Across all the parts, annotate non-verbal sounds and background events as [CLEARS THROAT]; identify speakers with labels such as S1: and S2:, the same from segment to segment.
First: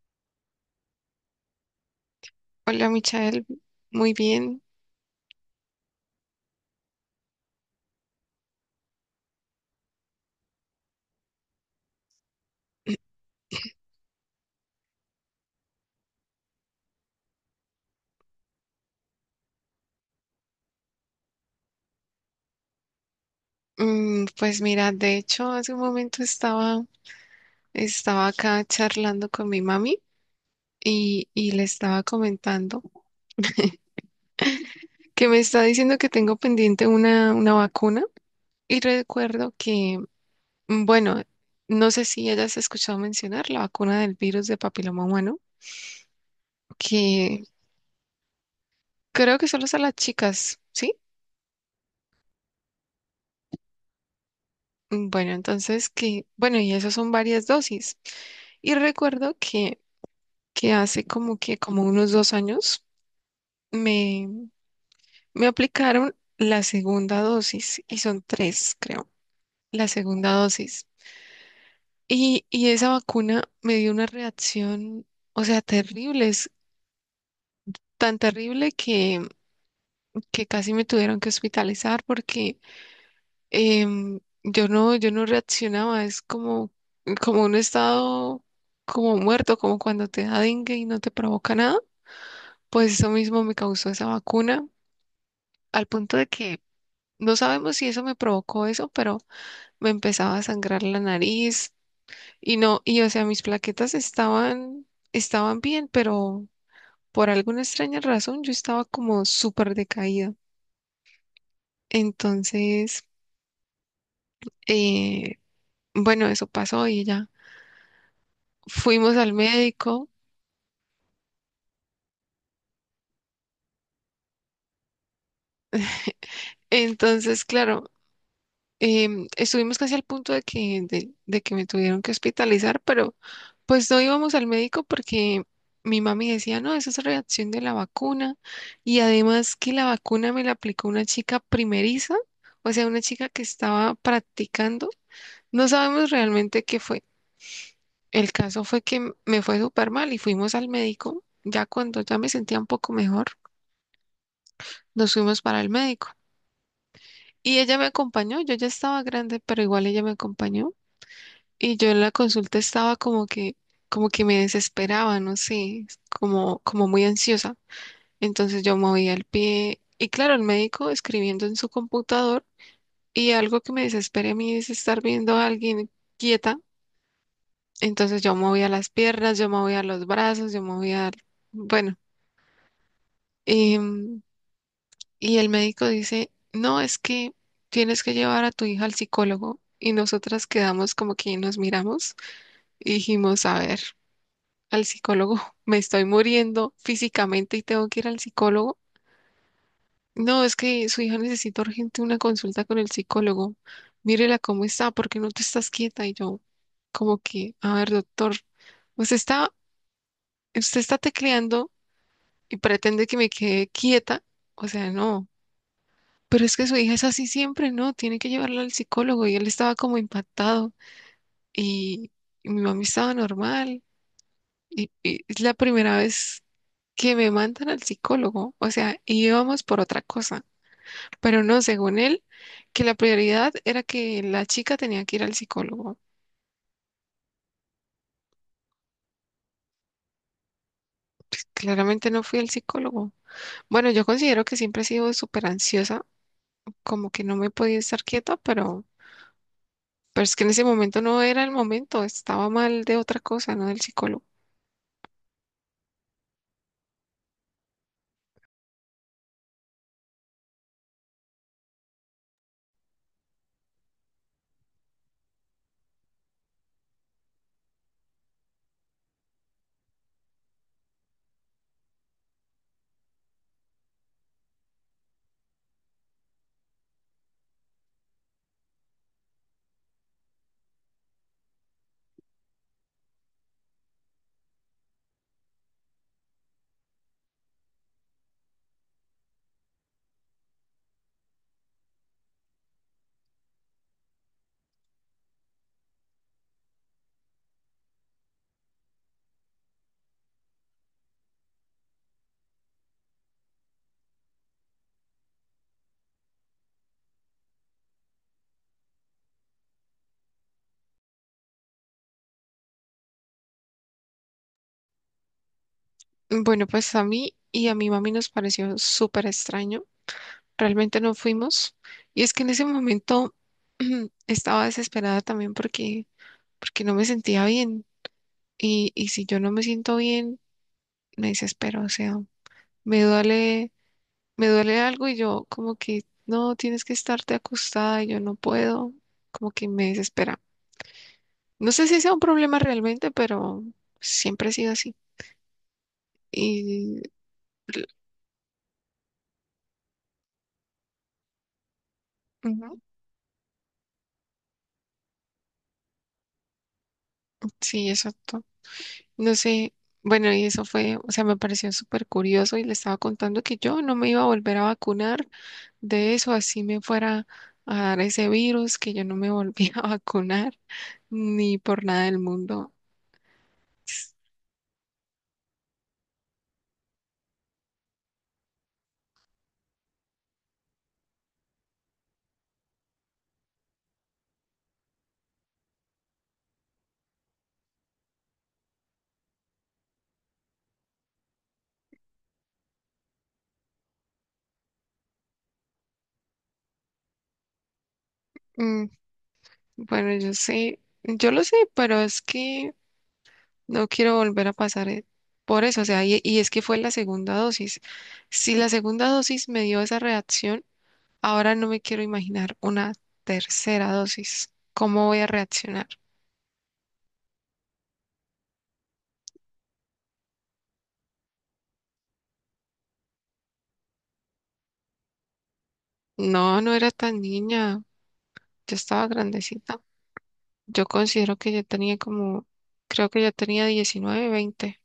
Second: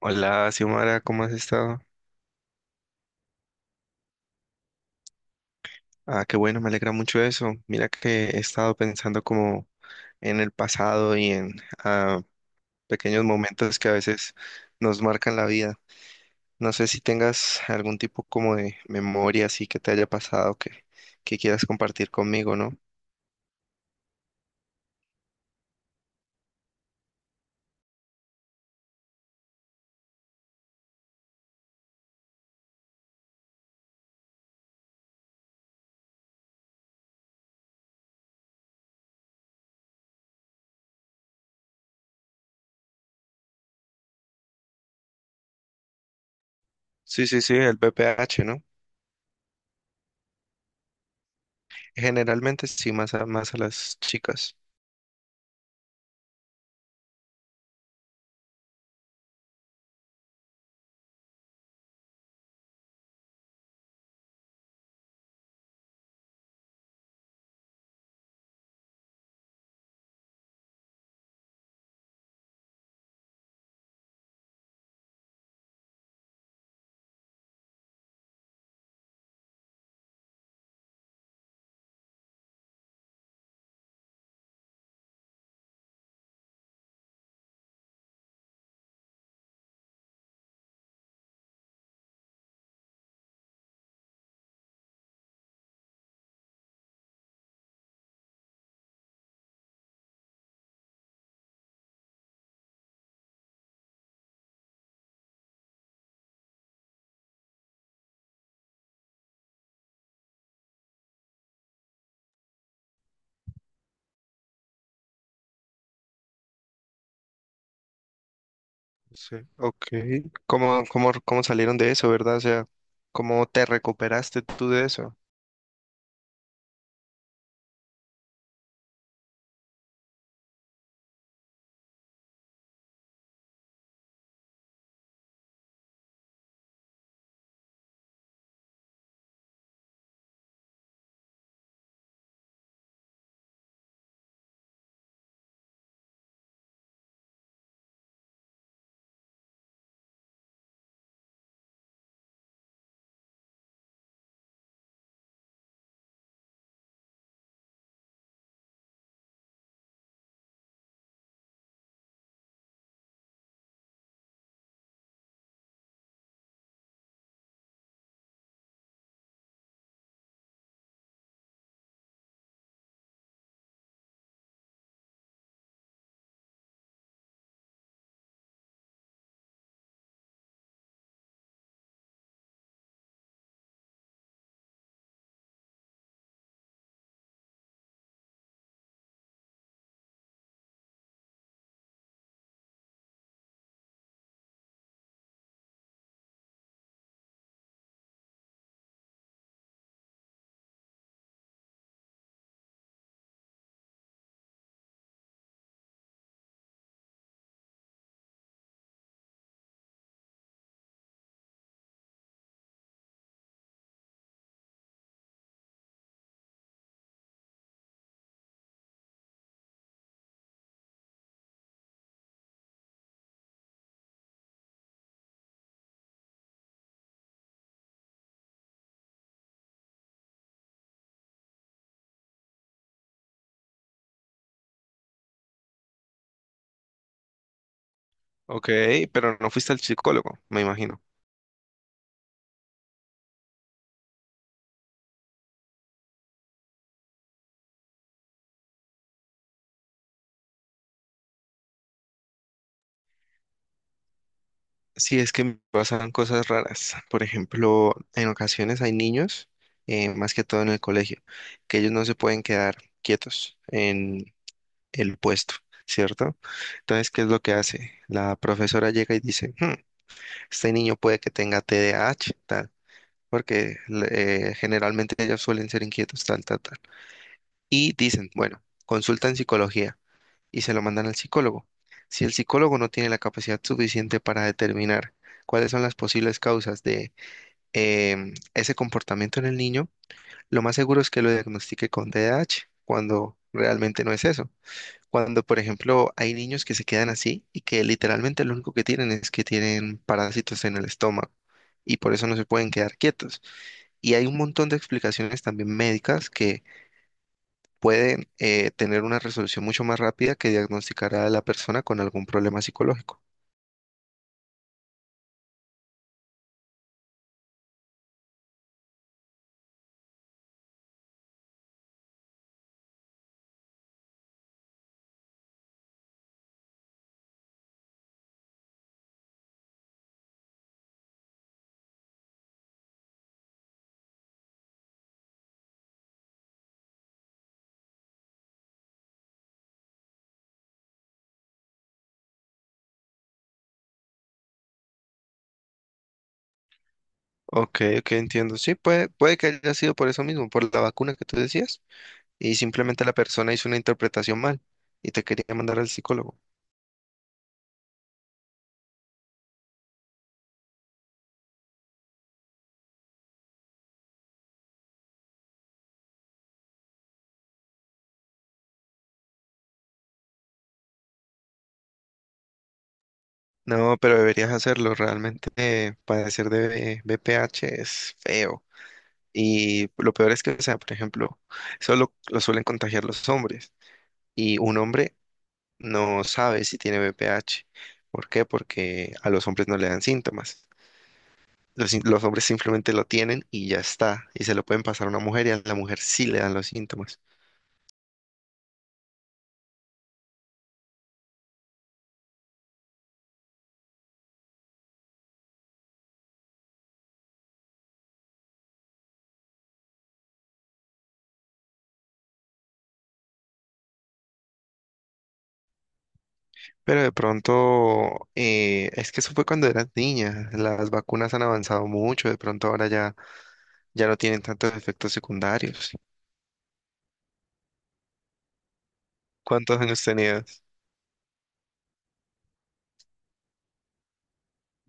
S1: Hola, Xiomara, ¿cómo has estado?
S2: Hola, Michael. Muy bien.
S1: Ah, qué bueno, me alegra mucho eso. Mira que he estado pensando como en el pasado y en ah, pequeños momentos que a veces nos marcan la vida. No sé si tengas algún tipo como de memoria así que te haya pasado que quieras compartir conmigo, ¿no?
S2: Pues mira, de hecho, hace un momento estaba acá charlando con mi mami y le estaba comentando que me está diciendo que tengo pendiente una vacuna y recuerdo que, bueno, no sé si hayas escuchado mencionar la vacuna del virus de papiloma humano,
S1: Sí, sí,
S2: que
S1: sí, el BPH, ¿no?
S2: creo que solo es a las chicas, ¿sí?
S1: Generalmente sí, más a las chicas.
S2: Bueno, entonces bueno, y eso son varias dosis. Y recuerdo que hace como que como unos 2 años me, me aplicaron la segunda dosis y son tres, creo, la segunda dosis. Y esa vacuna me dio una reacción, o sea, terrible, es tan terrible que casi me tuvieron que hospitalizar porque yo no reaccionaba, es como un estado como muerto, como cuando te da dengue y no te provoca nada. Pues eso mismo me causó esa vacuna, al punto de que no sabemos si eso me provocó eso, pero me empezaba a sangrar la nariz y no, y o sea, mis plaquetas estaban bien, pero por alguna extraña razón yo estaba como súper decaída. Entonces, eh, bueno, eso pasó y ya fuimos
S1: Sí,
S2: al
S1: ok.
S2: médico.
S1: Cómo salieron de eso, verdad? O sea, ¿cómo te recuperaste tú de eso?
S2: Entonces, claro, estuvimos casi al punto de de que me tuvieron que hospitalizar, pero pues no íbamos al médico porque mi mami decía, no, esa es reacción de la vacuna. Y además que la vacuna me la aplicó una chica primeriza, o sea, una chica que estaba practicando. No sabemos realmente qué fue. El caso fue que me fue súper mal y fuimos al médico. Ya cuando ya me sentía un poco mejor, nos fuimos para el médico. Y ella me acompañó, yo ya estaba grande, pero igual ella me acompañó. Y yo en la consulta estaba como que me desesperaba, no sé, como muy ansiosa. Entonces yo movía el pie y claro, el médico escribiendo en su computador y algo que me desespera a mí es estar viendo a alguien quieta. Entonces yo movía las piernas, yo movía los brazos, yo movía, bueno, em, y el médico dice, no, es que tienes que llevar a tu hija al psicólogo. Y nosotras quedamos como que nos miramos y dijimos, a ver, al psicólogo, [LAUGHS] me estoy muriendo físicamente y tengo que ir al psicólogo. No, es que su hija necesita urgente una consulta con el psicólogo. Mírela cómo está, porque no te estás quieta. Y yo, como que, a ver, doctor, usted está, usted está tecleando y pretende que me quede quieta. O sea, no. Pero es que su hija es así siempre, ¿no? Tiene que llevarla al psicólogo. Y él estaba como impactado. Y, y mi mami estaba normal. Y es la primera vez que me mandan al psicólogo. O sea, y íbamos por otra cosa. Pero no, según él, que la prioridad era que la chica tenía que ir al psicólogo.
S1: Ok, pero no fuiste al psicólogo, me imagino.
S2: Claramente no fui al psicólogo. Bueno, yo considero que siempre he sido súper ansiosa, como que no me podía estar quieta, pero es que en ese momento no era el momento, estaba mal de otra cosa, no del psicólogo.
S1: Sí, es que me pasan cosas raras. Por ejemplo, en ocasiones hay niños, más que todo en el colegio, que ellos no se pueden quedar quietos en el puesto, ¿cierto? Entonces, ¿qué es lo que hace? La profesora llega y dice, este niño puede que tenga TDAH, tal, porque generalmente ellos suelen ser inquietos, tal, tal, tal. Y dicen, bueno, consultan psicología y se lo mandan al psicólogo. Si el psicólogo no tiene la capacidad suficiente para determinar cuáles son las posibles causas de ese comportamiento en el niño, lo más seguro es que lo diagnostique con TDAH, cuando realmente no es eso. Cuando, por ejemplo, hay niños que se quedan así y que literalmente lo único que tienen es que tienen parásitos en el estómago y por eso no se pueden quedar quietos. Y hay un montón de explicaciones también médicas que puede tener una resolución mucho más rápida que diagnosticar a la persona con algún problema psicológico.
S2: Bueno, pues a mí y a mi mami nos pareció súper extraño. Realmente no fuimos. Y es que en ese momento [CLEARS THROAT] estaba desesperada también porque no me sentía bien. Y si yo no me siento bien me desespero, o sea, me duele, me duele algo y yo como que no, tienes que estarte acostada y yo no puedo, como que me desespera. No sé si sea un problema realmente, pero siempre ha sido así. Y
S1: Ok, ok, entiendo. Sí, puede que haya sido por eso mismo, por la vacuna que tú decías, y
S2: ujú,
S1: simplemente la persona hizo una interpretación mal y te quería mandar al psicólogo.
S2: sí, exacto. No sé, bueno, y eso fue, o sea, me pareció súper curioso y le estaba contando que yo no me iba a volver a vacunar de eso, así me fuera a dar ese virus, que yo no me volvía [LAUGHS] a vacunar ni por nada del mundo.
S1: No, pero deberías hacerlo. Realmente padecer de BPH es feo. Y lo peor es que, o sea, por ejemplo, solo lo suelen contagiar los hombres. Y un hombre no sabe si tiene BPH. ¿Por qué? Porque a los hombres no le dan síntomas. Los, sin- Los hombres simplemente lo tienen y ya está. Y se lo pueden pasar a una mujer y a la mujer sí le dan los síntomas.
S2: Bueno, yo sé, yo lo sé, pero es que no quiero volver a pasar por eso, o sea, y es que fue la segunda dosis. Si la segunda dosis me dio esa reacción, ahora no me quiero imaginar una tercera dosis. ¿Cómo voy a reaccionar?
S1: Pero de pronto, es que eso fue cuando eras niña. Las vacunas han avanzado mucho. De pronto ya no tienen tantos efectos secundarios.
S2: No, no era tan niña, yo estaba
S1: ¿Cuántos
S2: grandecita.
S1: años tenías?
S2: Yo considero que yo tenía como, creo que yo tenía 19, 20.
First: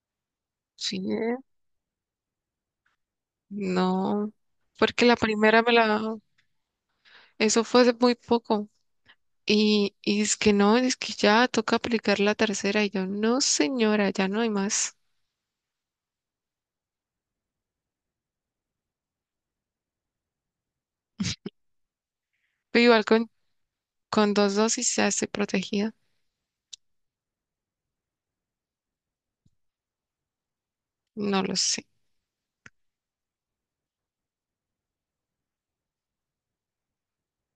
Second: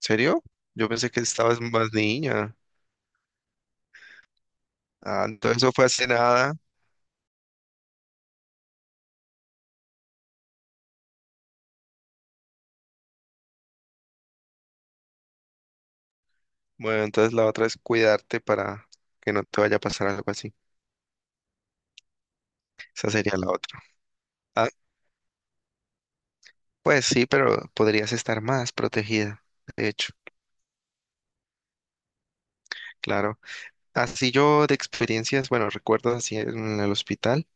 S1: ¿Serio? Yo
S2: Sí,
S1: pensé que estabas más niña.
S2: no, porque la
S1: Ah, entonces
S2: primera
S1: eso
S2: me
S1: fue hace
S2: la,
S1: nada.
S2: eso fue hace muy poco. Y es que no, es que ya toca aplicar la tercera. Y yo, no, señora, ya no hay más.
S1: Bueno, entonces la otra es cuidarte para que no te vaya a pasar algo así.
S2: Pero igual
S1: Esa sería la otra.
S2: con dos
S1: Ah,
S2: dosis ya estoy protegida.
S1: pues sí, pero podrías estar más protegida, de hecho,
S2: No lo sé.
S1: claro. Así yo de experiencias, bueno, recuerdo así en el hospital,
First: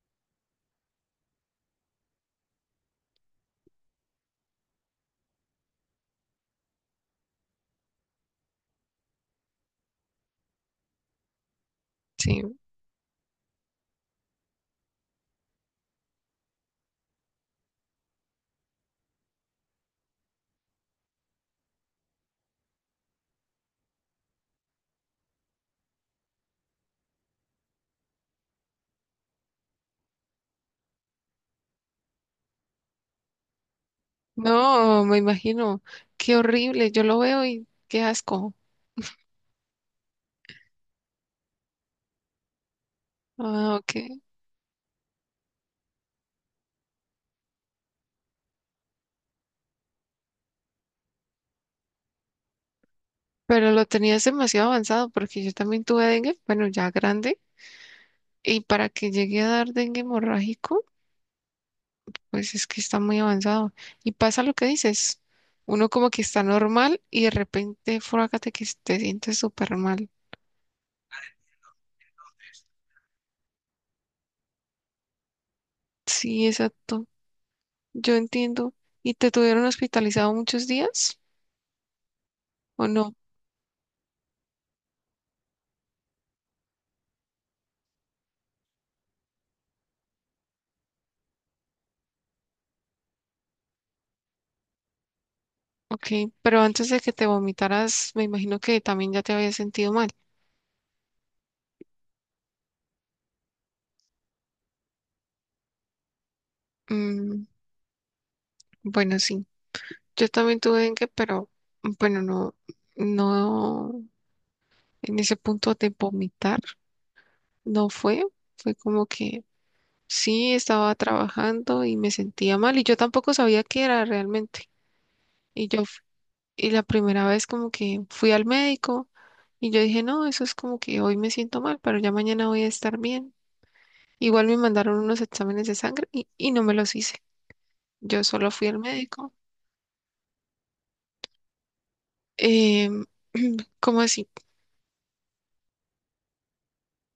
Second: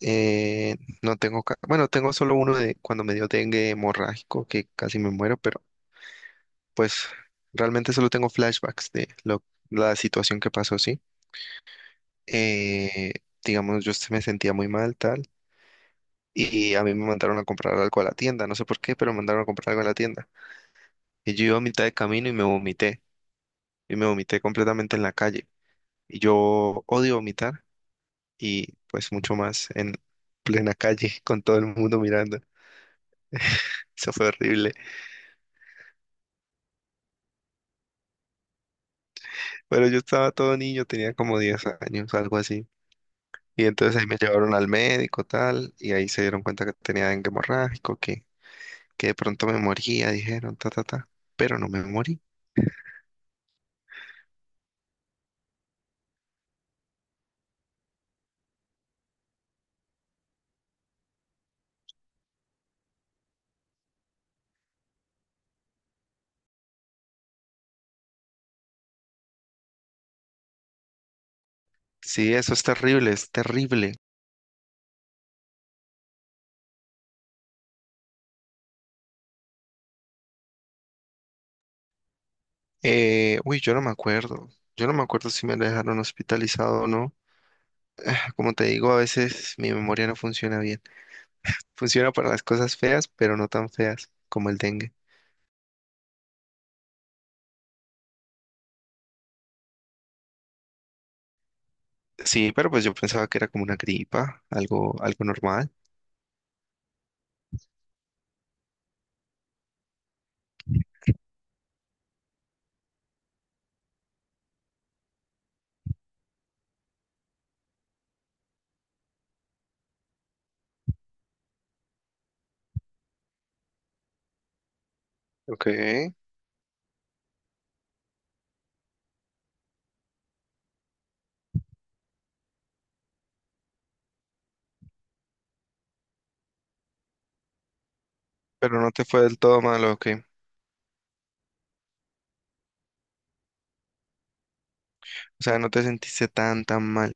S1: eh, no tengo, ca- bueno, tengo solo uno de cuando me dio dengue hemorrágico, que casi me muero, pero pues realmente solo tengo flashbacks de la situación que pasó, sí.
S2: Sí.
S1: Eh, digamos, me sentía muy mal, tal, y a mí me mandaron a comprar algo a la tienda, no sé por qué, pero me mandaron a comprar algo a la tienda. Y yo iba a mitad de camino y me vomité y me vomité completamente en la calle. Y yo odio vomitar y pues mucho más en plena calle [LAUGHS] con todo el mundo mirando. Eso fue horrible.
S2: No, me imagino. Qué horrible. Yo lo veo y qué asco.
S1: Pero yo estaba todo niño, tenía como 10 años, algo así. Y
S2: Ah,
S1: entonces ahí me
S2: ok.
S1: llevaron al médico, tal, y ahí se dieron cuenta que tenía dengue hemorrágico, que de pronto me moría, dijeron, ta, ta, ta. Pero no me morí.
S2: Pero lo tenías demasiado avanzado porque yo también tuve dengue, bueno, ya grande. Y para que llegue a dar dengue hemorrágico. Pues es que está muy avanzado. Y pasa lo que dices. Uno como que está normal y de repente, frágate que te sientes súper mal.
S1: Sí, eso es terrible, es terrible.
S2: Sí, exacto. Yo entiendo. ¿Y te tuvieron hospitalizado muchos días o no?
S1: Yo no me acuerdo. Yo no me acuerdo si me dejaron hospitalizado o no. Como te digo, a veces mi memoria no funciona bien. Funciona para las cosas feas, pero no tan feas como el dengue.
S2: Ok, pero antes de que te vomitaras, me imagino que también ya te habías sentido mal.
S1: Sí, pero pues yo pensaba que era como una gripa, algo normal.
S2: Mm, bueno, sí. Yo también tuve dengue, pero bueno, no, no, en ese punto de vomitar no fue. Fue como que sí, estaba trabajando y me sentía mal y yo tampoco sabía qué era realmente.
S1: Ok.
S2: Y yo, f-
S1: Pero
S2: y la primera vez como que fui al médico y yo dije, no, eso es como que hoy me siento mal, pero ya mañana voy a estar bien. Igual me mandaron unos exámenes de sangre y no me los hice. Yo solo fui al
S1: no te fue
S2: médico.
S1: del todo mal, ¿ok?
S2: Em, ¿Cómo así?
S1: O sea, no te sentiste tan mal.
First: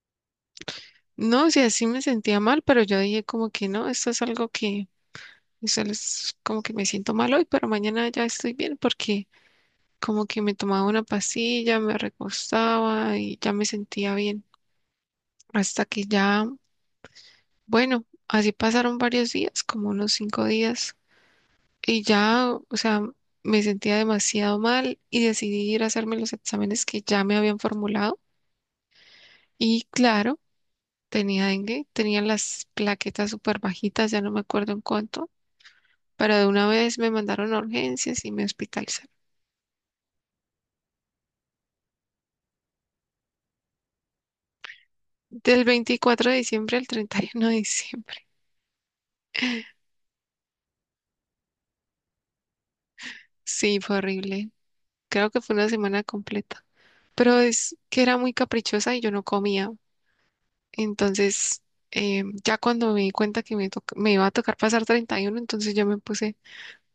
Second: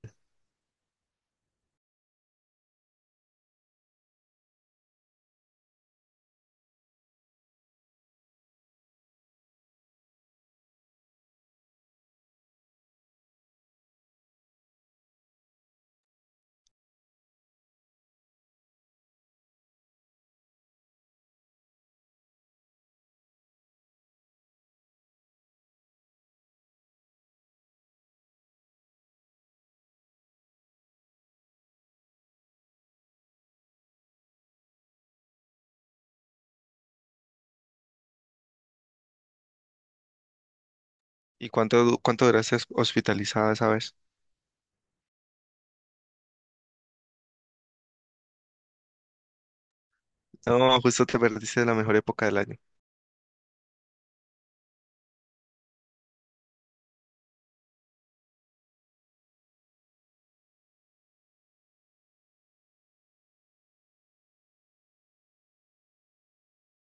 S2: No, o sea, sí me sentía mal, pero yo dije como que no, esto es algo eso es como que me siento mal hoy, pero mañana ya estoy bien porque como que me tomaba una pastilla, me recostaba y ya me sentía bien. Hasta que ya, bueno, así pasaron varios días, como unos 5 días, y ya, o sea, me sentía demasiado mal y decidí ir a hacerme los exámenes que ya me habían formulado. Y claro, tenía dengue, tenía las plaquetas súper bajitas, ya no me acuerdo en cuánto, pero de una vez me mandaron a urgencias y me hospitalizaron.
S1: ¿Y cuánto duraste hospitalizada esa vez?
S2: Del 24 de diciembre al 31 de diciembre.
S1: No, justo te perdiste de la mejor época del año.
S2: Sí, fue horrible. Creo que fue una semana completa. Pero es que era muy caprichosa y yo no comía. Entonces, ya cuando me di cuenta que me iba a tocar pasar 31, entonces yo me puse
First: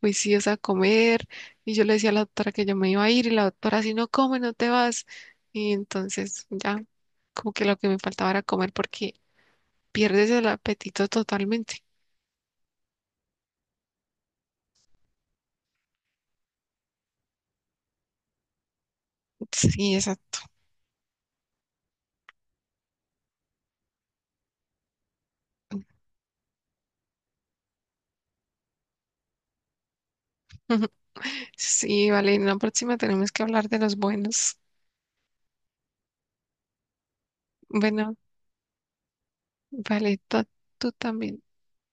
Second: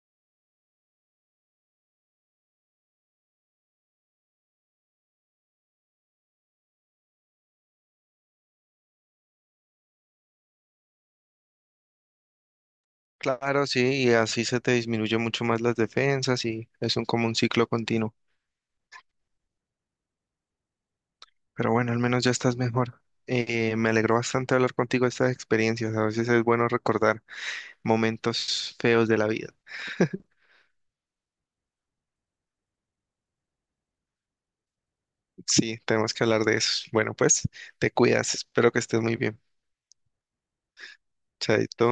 S2: juiciosa a comer y yo le decía a la doctora que yo me iba a ir y la doctora, si no come, no te vas. Y entonces ya, como que lo que me faltaba era comer porque pierdes el apetito totalmente.
S1: Claro, sí, y así se te disminuye mucho más las defensas y es como un ciclo continuo.
S2: Sí, exacto.
S1: Pero bueno, al menos ya estás mejor. Me alegró bastante hablar contigo de estas experiencias. A veces es bueno recordar momentos feos de la vida.
S2: [LAUGHS] Sí, vale, en la próxima tenemos que hablar de los buenos.
S1: Sí, tenemos que hablar de eso. Bueno, pues te
S2: Bueno,
S1: cuidas. Espero que estés muy bien.
S2: vale, tú también.
S1: Chaito.